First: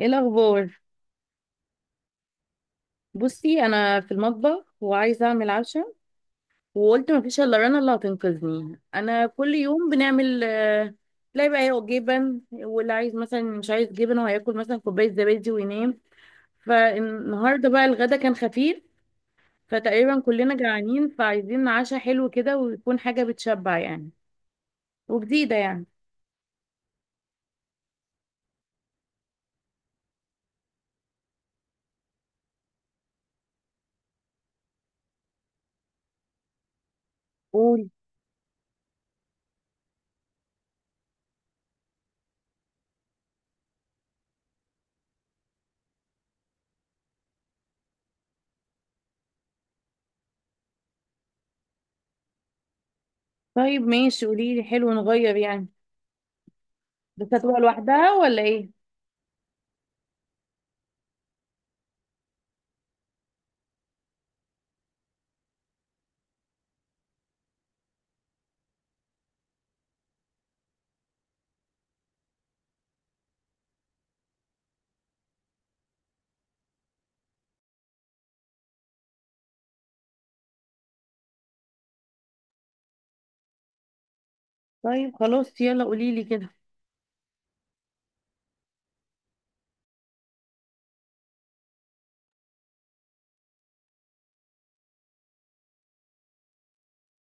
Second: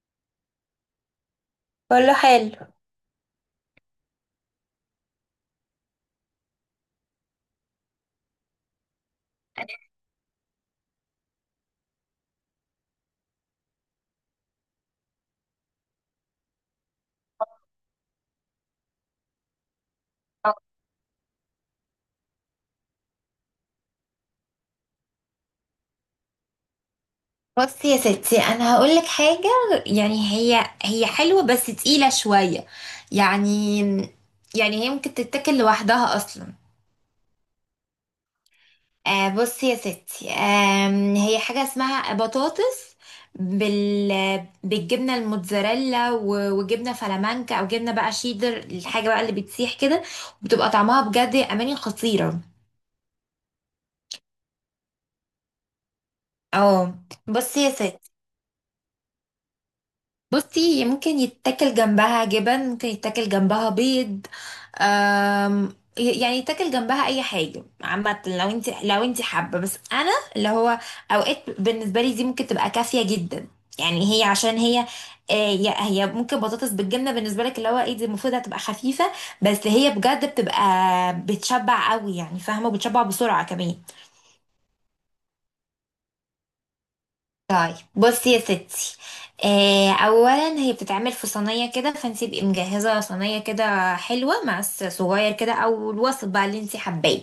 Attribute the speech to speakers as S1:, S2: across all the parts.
S1: ايه الاخبار؟
S2: كله حلو.
S1: بصي، انا في المطبخ وعايزه اعمل عشاء، وقلت مفيش الا رنا اللي هتنقذني. انا كل يوم بنعمل تلاقي بقى هو جبن، واللي عايز مثلا مش عايز جبن وهياكل مثلا كوبايه زبادي وينام. فالنهارده بقى الغدا كان خفيف، فتقريبا كلنا جعانين، فعايزين عشاء حلو كده ويكون حاجه بتشبع يعني، وجديده يعني.
S2: بصي يا ستي، انا هقول لك حاجه. يعني هي هي حلوه بس تقيله شويه، يعني هي ممكن تتاكل لوحدها اصلا.
S1: قولي.
S2: آه، بصي يا ستي، هي حاجه اسمها بطاطس بالجبنه الموتزاريلا وجبنه فلامانكا او جبنه بقى شيدر، الحاجه بقى اللي بتسيح كده وبتبقى طعمها بجد يا اماني خطيره.
S1: طيب ماشي، قولي لي. حلو نغير يعني.
S2: اه،
S1: بس هتبقى
S2: بصي يا ستي،
S1: لوحدها ولا ايه؟
S2: بصي، هي ممكن يتاكل جنبها جبن، ممكن يتاكل جنبها بيض. أم يعني يتاكل جنبها اي حاجه عامه، لو انت حابه، بس انا اللي هو اوقات بالنسبه لي دي ممكن تبقى كافيه جدا. يعني هي عشان هي، هي هي ممكن بطاطس بالجبنه بالنسبه لك اللي هو ايه دي، المفروض هتبقى خفيفه بس هي بجد بتبقى بتشبع قوي، يعني فاهمه، وبتشبع بسرعه كمان.
S1: طيب خلاص، يلا قولي لي كده.
S2: طيب، بصي يا ستي. اولا هي بتتعمل في صينيه كده، فانت تبقي مجهزه صينيه كده حلوه، مع الصغير كده او الوسط بقى اللي انت حباه.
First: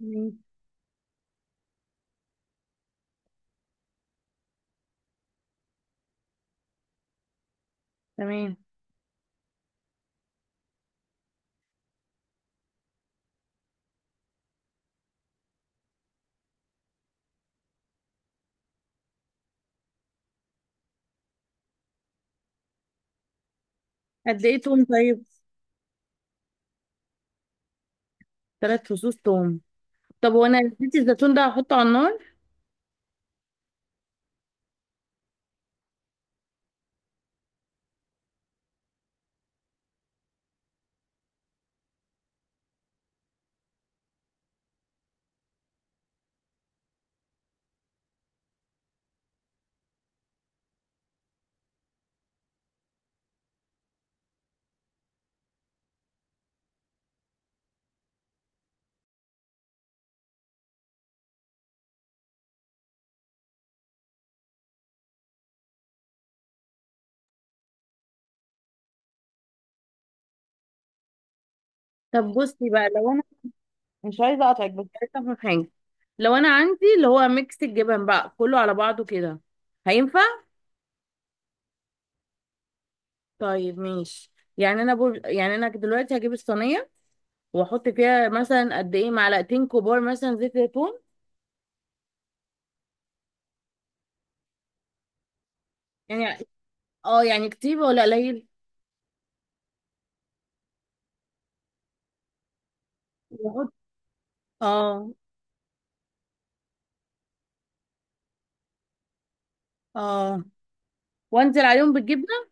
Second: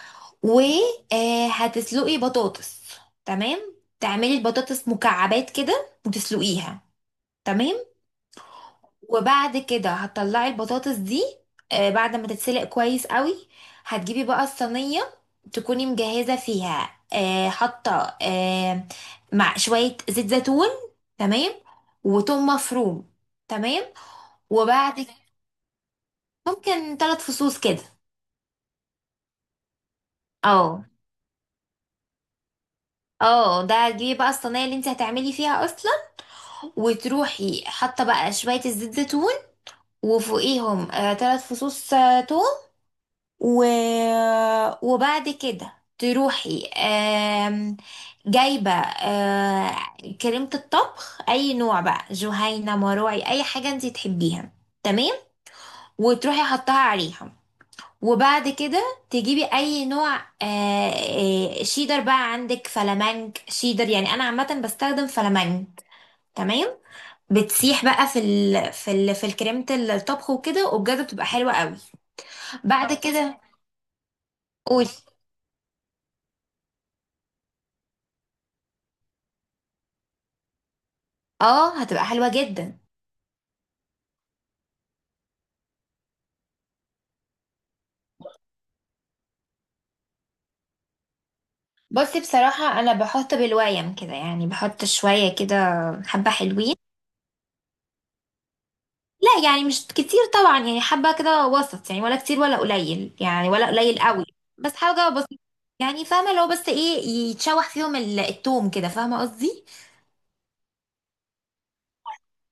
S1: مم.
S2: وهتسلقي بطاطس. تمام. تعملي البطاطس مكعبات كده وتسلقيها. تمام.
S1: تمام.
S2: وبعد كده هتطلعي البطاطس دي بعد ما تتسلق كويس قوي. هتجيبي بقى الصينية، تكوني مجهزة فيها حاطة مع شوية زيت زيتون، تمام، وتوم مفروم. تمام.
S1: قد ايه توم
S2: وبعد كده
S1: طيب؟
S2: ممكن ثلاث فصوص كده.
S1: ثلاث فصوص توم. طب وانا
S2: اه،
S1: نسيت الزيتون ده، هحطه على النار؟
S2: اه، ده تجيبي بقى الصينية اللي انت هتعملي فيها اصلا، وتروحي حاطة بقى شوية الزيت زيتون، وفوقيهم ثلاث فصوص توم. و... وبعد كده تروحي جايبة كريمة الطبخ، أي نوع بقى، جهينة، مروعي، أي حاجة انتي تحبيها. تمام، وتروحي حطها عليها. وبعد كده تجيبي أي نوع، آه، شيدر بقى، عندك فلامنك شيدر، يعني أنا عامة بستخدم فلامنك. تمام. بتسيح بقى في الكريمة الطبخ وكده، وبجد بتبقى حلوة قوي.
S1: طب بصي بقى،
S2: بعد
S1: لو انا
S2: كده
S1: مش عايزه اقطعك بس
S2: قولي.
S1: عايزه افهم حاجه. لو انا عندي اللي هو ميكس الجبن بقى كله على بعضه كده، هينفع؟
S2: اه، هتبقى حلوة جدا.
S1: طيب ماشي. يعني انا دلوقتي هجيب الصينيه واحط فيها مثلا قد ايه؟ معلقتين كبار مثلا زيت زيتون؟
S2: بصي، بصراحة أنا بحط بالويم كده، يعني بحط شوية كده، حبة
S1: يعني
S2: حلوين.
S1: اه، يعني كتير ولا قليل؟
S2: لا، يعني مش كتير طبعا، يعني حبة كده وسط، يعني ولا كتير ولا قليل، يعني ولا
S1: واحط.
S2: قليل قوي، بس حاجة
S1: اه.
S2: بسيطة. يعني فاهمة، لو بس ايه يتشوح فيهم التوم كده، فاهمة قصدي.
S1: اه. وانزل عليهم بالجبنه؟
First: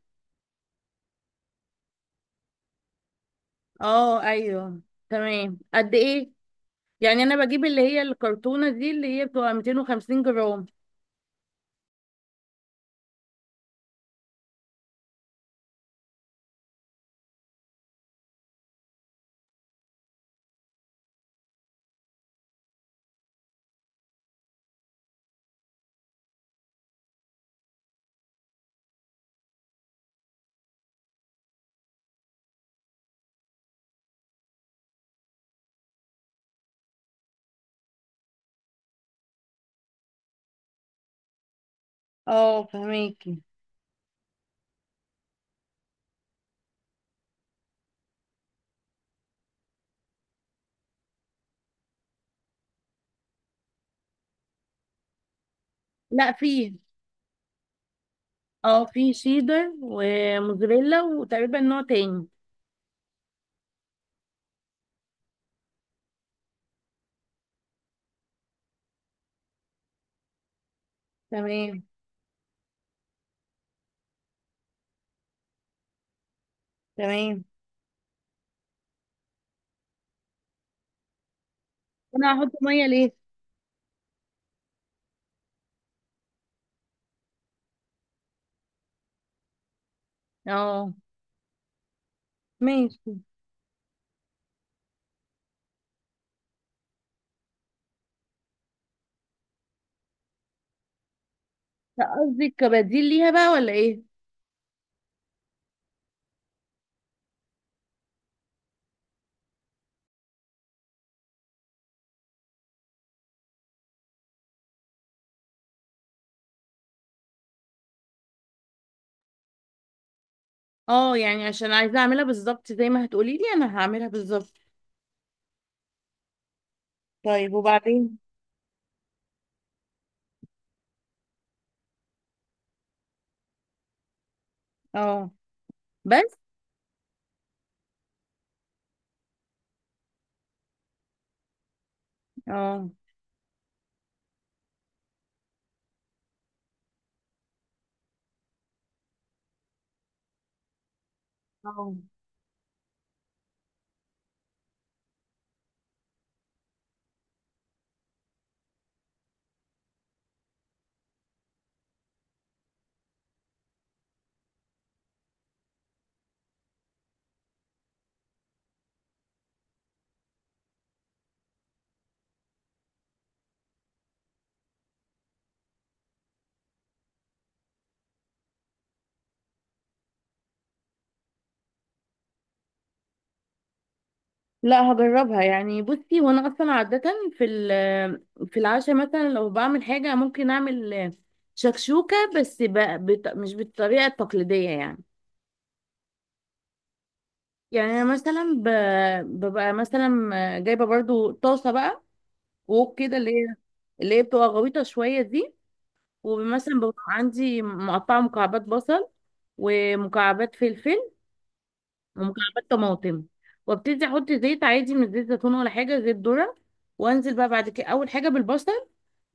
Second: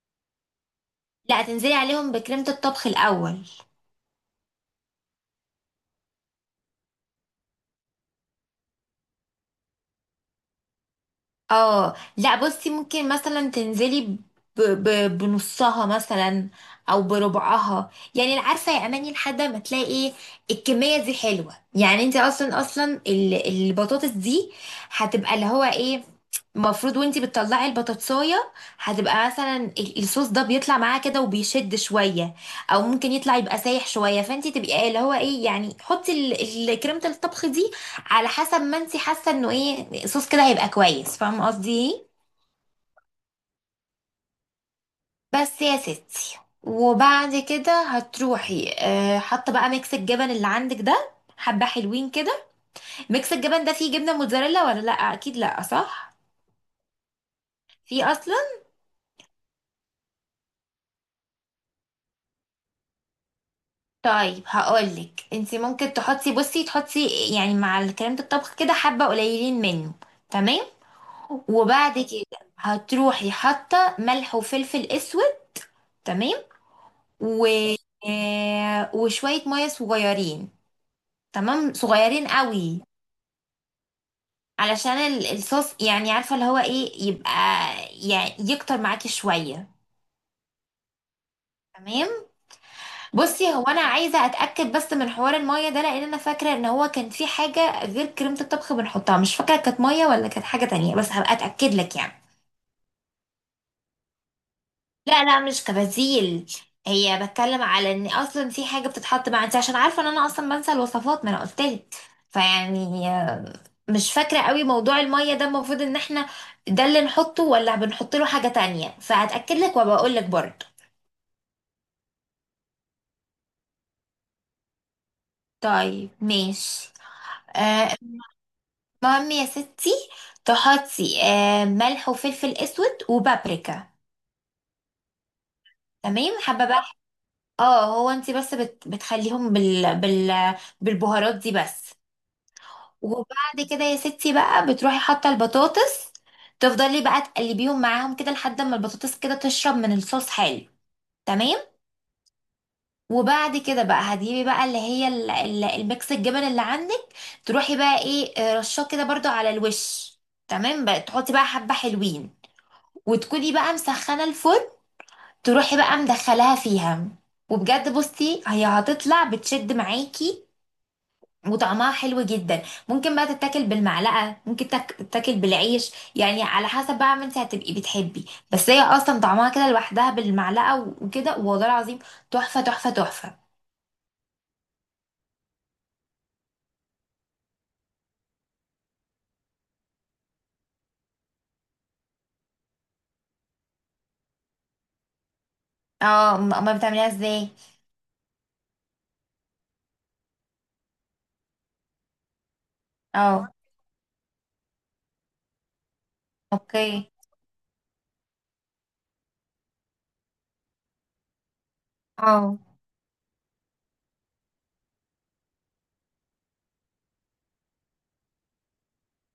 S2: لا، تنزلي عليهم بكريمة الطبخ الأول.
S1: اه ايوه. تمام. قد ايه؟ يعني انا بجيب اللي هي الكرتونة دي اللي هي بتبقى 250 جرام.
S2: اه، لا، بصي، ممكن مثلا تنزلي بنصها مثلا او بربعها، يعني عارفه يا اماني، لحد ما تلاقي ايه الكميه دي حلوه. يعني انت اصلا اصلا البطاطس دي هتبقى اللي هو ايه المفروض، وانتي بتطلعي البطاطسايه هتبقى مثلا الصوص ده بيطلع معاه كده وبيشد شويه، او ممكن يطلع يبقى سايح شويه، فانتي تبقي اللي هو ايه يعني، حطي كريمه الطبخ دي على حسب ما انت حاسه انه ايه صوص كده هيبقى كويس، فاهمه قصدي ايه.
S1: اه فهميكي.
S2: بس يا ستي، وبعد كده هتروحي اه حاطه بقى ميكس الجبن اللي عندك ده، حبه حلوين كده. ميكس الجبن ده فيه جبنه موتزاريلا ولا لا؟ اكيد لا، صح؟
S1: لا فيه.
S2: في اصلا.
S1: اه فيه شيدر وموزاريلا وتقريبا نوع تاني.
S2: طيب، هقولك انت ممكن تحطي، بصي، تحطي يعني مع الكلام ده الطبخ كده حبه قليلين منه. تمام.
S1: تمام.
S2: وبعد كده هتروحي حاطه ملح وفلفل اسود. تمام.
S1: تمام.
S2: و... آه، وشوية مية صغيرين، تمام، صغيرين
S1: انا هحط
S2: قوي.
S1: ميه ليه؟
S2: علشان الصوص يعني، عارفة اللي هو ايه يبقى، يعني يكتر معاكي شوية.
S1: اه.
S2: تمام.
S1: ماشي.
S2: بصي، هو انا عايزة اتأكد بس من حوار المية ده، لان انا فاكرة ان هو كان في حاجة غير كريمة الطبخ بنحطها، مش فاكرة كانت مية ولا كانت حاجة تانية، بس هبقى اتأكد لك
S1: لا
S2: يعني.
S1: قصدي كبديل ليها بقى ولا ايه؟
S2: لا لا، مش كبديل. هي بتكلم على ان اصلا في حاجة بتتحط مع انت، عشان عارفة ان انا اصلا بنسى الوصفات، ما انا قلتلك. فيعني، مش فاكرة قوي موضوع المية ده، المفروض ان احنا ده اللي نحطه ولا بنحط له حاجة تانية، فهتأكد لك وبقول لك برضه.
S1: اه يعني عشان عايزه اعملها بالظبط زي ما هتقولي لي، انا هعملها بالظبط.
S2: طيب، ماشي.
S1: طيب
S2: آه،
S1: وبعدين؟
S2: المهم يا ستي، تحطي ملح وفلفل اسود وبابريكا.
S1: اه. بس.
S2: تمام. حابة بقى. اه، هو انت بس بتخليهم بالبهارات دي بس.
S1: اه.
S2: وبعد كده يا ستي بقى بتروحي حاطة البطاطس، تفضلي بقى تقلبيهم معاهم كده لحد ما البطاطس كده تشرب من الصوص حلو. تمام.
S1: اه
S2: وبعد كده بقى هتجيبي بقى اللي هي الميكس الجبن اللي عندك، تروحي بقى ايه رشاه كده برضو على الوش. تمام، بقى تحطي بقى حبة حلوين، وتكوني بقى مسخنة الفرن، تروحي بقى مدخلاها فيها. وبجد بصي هي هتطلع بتشد معاكي وطعمها حلو جدا. ممكن بقى تتاكل بالمعلقة، ممكن تتاكل بالعيش يعني، على حسب بقى ما انت هتبقي بتحبي. بس هي اصلا طعمها كده لوحدها بالمعلقة وكده، والله العظيم تحفة تحفة تحفة.
S1: لا، هجربها يعني. بصي، وانا اصلا عادة في العشاء مثلا لو بعمل حاجة ممكن اعمل شكشوكة، مش بالطريقة التقليدية يعني.
S2: اه، امال بتعمليها ازاي؟
S1: يعني انا مثلا ببقى مثلا جايبة برضو طاسة بقى، ووك كده
S2: اه،
S1: اللي هي بتبقى غويطة شوية دي. ومثلا ببقى
S2: اوكي.
S1: عندي مقطعة مكعبات بصل، ومكعبات فلفل،
S2: اه،
S1: ومكعبات طماطم. وابتدي احط زيت عادي، من زيت زيتون ولا حاجه زيت ذره. وانزل بقى بعد كده، اول حاجه بالبصل،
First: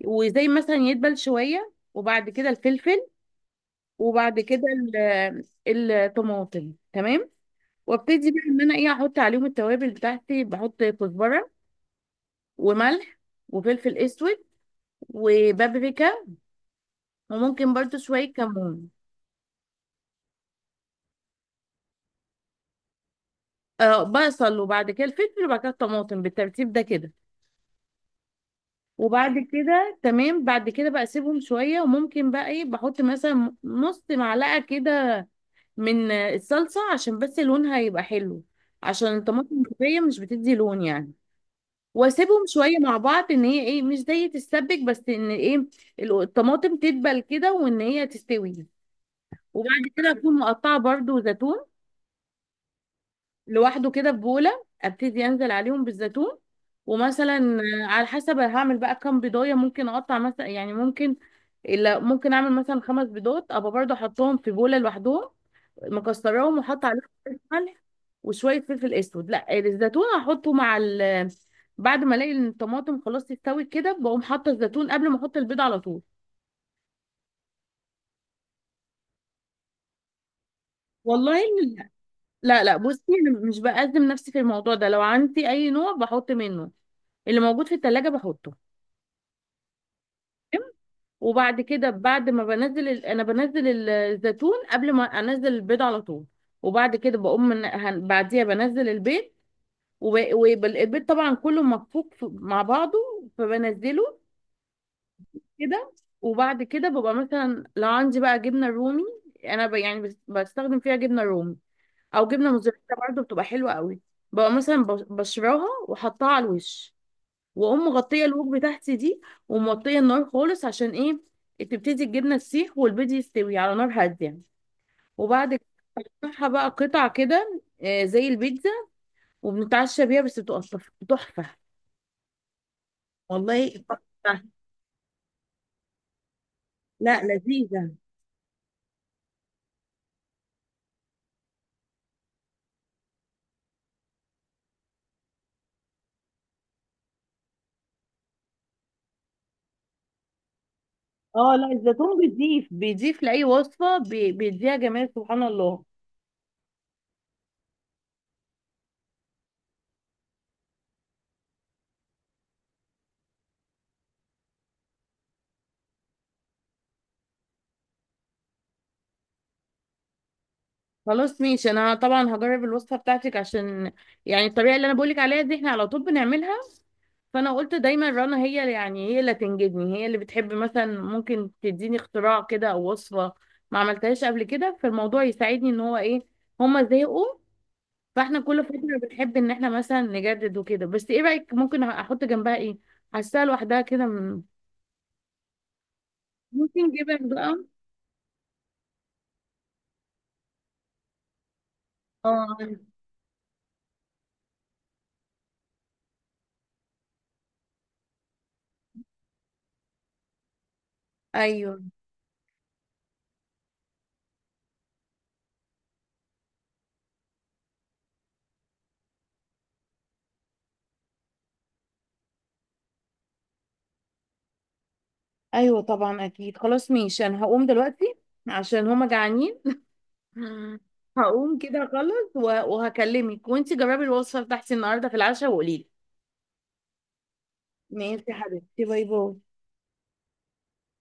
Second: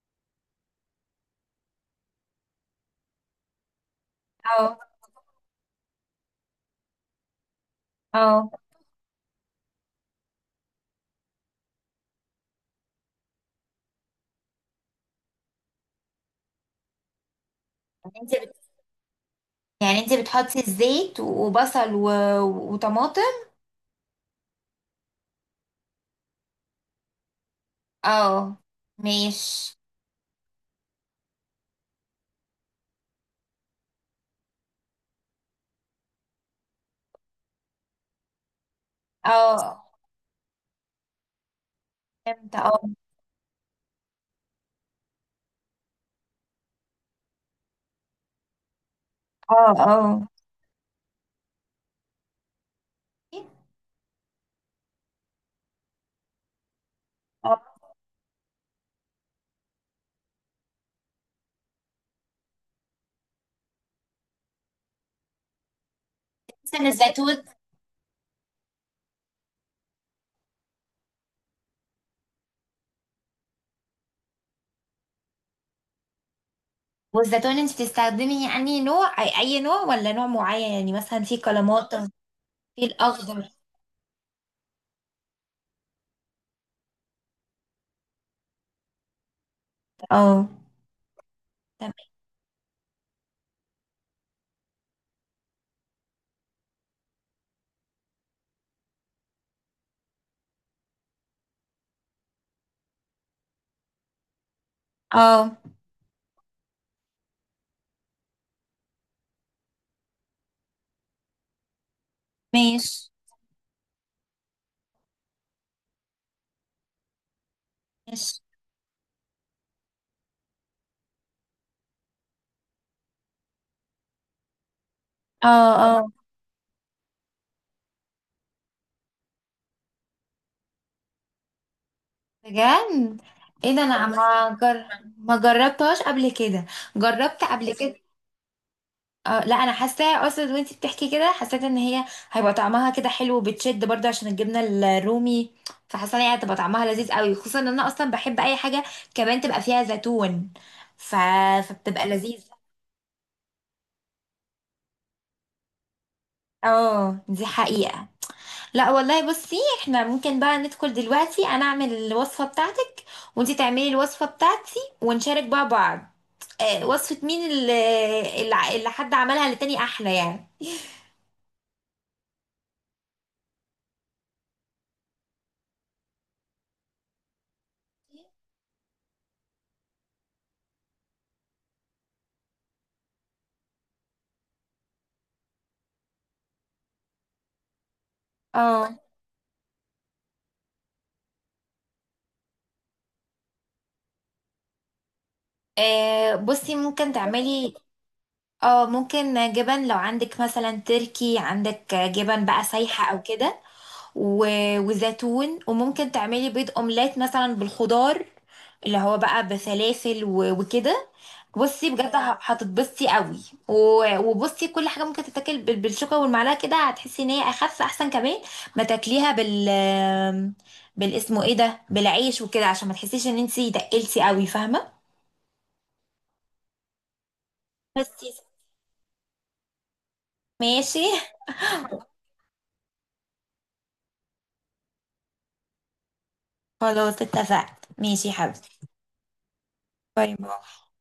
S1: وزي مثلا يدبل شويه وبعد كده الفلفل، وبعد كده
S2: اه،
S1: الطماطم. تمام. وابتدي بقى
S2: اه،
S1: ان انا ايه، احط عليهم التوابل بتاعتي. بحط كزبره، وملح، وفلفل اسود، وبابريكا، وممكن برضو
S2: انت
S1: شويه
S2: بت...
S1: كمون.
S2: يعني انت بتحطي الزيت وبصل وطماطم.
S1: آه بصل، وبعد كده الفلفل، وبعد كده الطماطم بالترتيب ده كده.
S2: اه،
S1: وبعد
S2: ماشي.
S1: كده تمام، بعد كده بقى اسيبهم شويه. وممكن بقى ايه، بحط مثلا نص معلقه كده من الصلصه، عشان بس لونها يبقى حلو، عشان الطماطم
S2: اه،
S1: المطبيه مش بتدي لون يعني. واسيبهم
S2: فهمت.
S1: شويه
S2: اه،
S1: مع بعض، ان هي ايه، مش زي تتسبك بس ان ايه، الطماطم تدبل كده وان هي تستوي. وبعد
S2: اه،
S1: كده
S2: اه،
S1: اكون مقطعه برضو زيتون لوحده كده في بولة، ابتدي انزل عليهم بالزيتون. ومثلا
S2: اه،
S1: على حسب هعمل بقى كام بيضاية، ممكن اقطع مثلا، يعني ممكن إلا ممكن اعمل مثلا خمس بيضات، ابقى برضه احطهم في بولة لوحدهم، مكسراهم، وحط
S2: مثلا
S1: عليهم شوية
S2: الزيتون.
S1: ملح، وشوية فلفل اسود. لا الزيتون هحطه مع ال، بعد ما الاقي إن الطماطم خلاص استوت كده، بقوم حاطه الزيتون قبل ما احط البيض على طول.
S2: والزيتون انت بتستخدمي يعني نوع، أي نوع، ولا نوع معين يعني مثلا في
S1: والله إن-
S2: كلماطة،
S1: لا لا،
S2: في
S1: بصي أنا
S2: الاخضر؟
S1: مش بأزم نفسي في الموضوع ده. لو عندي اي نوع بحط منه، اللي موجود في التلاجة بحطه.
S2: اه،
S1: وبعد كده،
S2: تمام.
S1: بعد ما بنزل الزيتون قبل ما انزل البيض على طول. وبعد كده بقوم بعديها بنزل البيض. والبيض طبعا كله مفكوك مع بعضه، فبنزله
S2: اه،
S1: كده. وبعد كده ببقى مثلا لو عندي بقى جبنه رومي، انا يعني بستخدم فيها جبنه رومي او جبنه موزاريلا
S2: ماشي.
S1: برضه، بتبقى حلوه قوي. ببقى مثلا بشراها واحطها على الوش، واقوم مغطيه
S2: ماشي.
S1: الوك بتاعتي دي، وموطيه النار خالص. عشان ايه؟ تبتدي الجبنه تسيح والبيض يستوي على نار هاديه. وبعد كده
S2: اه،
S1: بقطعها بقى قطع كده، زي البيتزا، وبنتعشى بيها. بس بتبقى تحفه تحفة.
S2: بجد؟
S1: والله
S2: ايه ده، انا
S1: تحفة.
S2: والله ما جربتهاش قبل كده.
S1: لا
S2: جربت قبل بصي
S1: لذيذة.
S2: كده. لا، انا حاساها اصلا وانتي بتحكي كده، حسيت ان هي هيبقى طعمها كده حلو وبتشد برضه عشان الجبنه الرومي، فحاسه ان هي هتبقى طعمها لذيذ قوي، خصوصا ان انا اصلا بحب اي حاجه كمان تبقى فيها زيتون. ف...
S1: اه لا،
S2: فبتبقى
S1: الزيتون
S2: لذيذ.
S1: بيضيف بيضيف لأي وصفة، بيديها جمال سبحان الله.
S2: اه، دي حقيقه. لا والله، بصي، احنا ممكن بقى ندخل دلوقتي، انا اعمل الوصفه بتاعتك وانتي تعملي الوصفه بتاعتي، ونشارك بقى بعض، وصفة مين اللي حد عملها للتاني احلى يعني.
S1: خلاص ماشي، انا طبعا هجرب الوصفه بتاعتك. عشان يعني الطريقه اللي انا بقولك عليها دي، احنا على طول بنعملها. فانا قلت دايما رنا هي يعني هي اللي تنجدني، هي اللي بتحب مثلا ممكن تديني اختراع كده او وصفه ما عملتهاش قبل كده. فالموضوع يساعدني ان هو ايه، هما زهقوا. فاحنا كل فتره
S2: اه،
S1: بنحب ان احنا مثلا نجدد وكده. بس ايه رايك ممكن احط جنبها ايه؟ حاساها لوحدها كده
S2: بصي
S1: ممكن
S2: ممكن
S1: جبن بقى؟
S2: تعملي، اه، ممكن جبن، لو عندك مثلا تركي، عندك جبن
S1: اه
S2: بقى سايحة او كده وزيتون. وممكن تعملي بيض اومليت مثلا بالخضار اللي هو بقى بسلاسل وكده.
S1: ايوه.
S2: بصي بجد هتتبسطي قوي وبصي كل حاجه ممكن تتاكل بالشوكه والمعلقه كده، هتحسي ان هي اخف احسن، كمان ما تاكليها بال بالاسمه ايه ده بالعيش وكده، عشان ما تحسيش ان انتي دقلتي قوي، فاهمه.
S1: ايوه طبعا اكيد، خلاص ماشي. انا هقوم
S2: بس.
S1: دلوقتي عشان هما جعانين. مم.
S2: ماشي.
S1: هقوم كده اخلص وهكلمك. وانتي جربي الوصفه بتاعتي النهارده في العشاء وقولي لي.
S2: خلاص، اتفقت.
S1: ماشي
S2: ماشي يا
S1: يا
S2: حبيبتي.
S1: حبيبتي، باي باي.
S2: باي باي.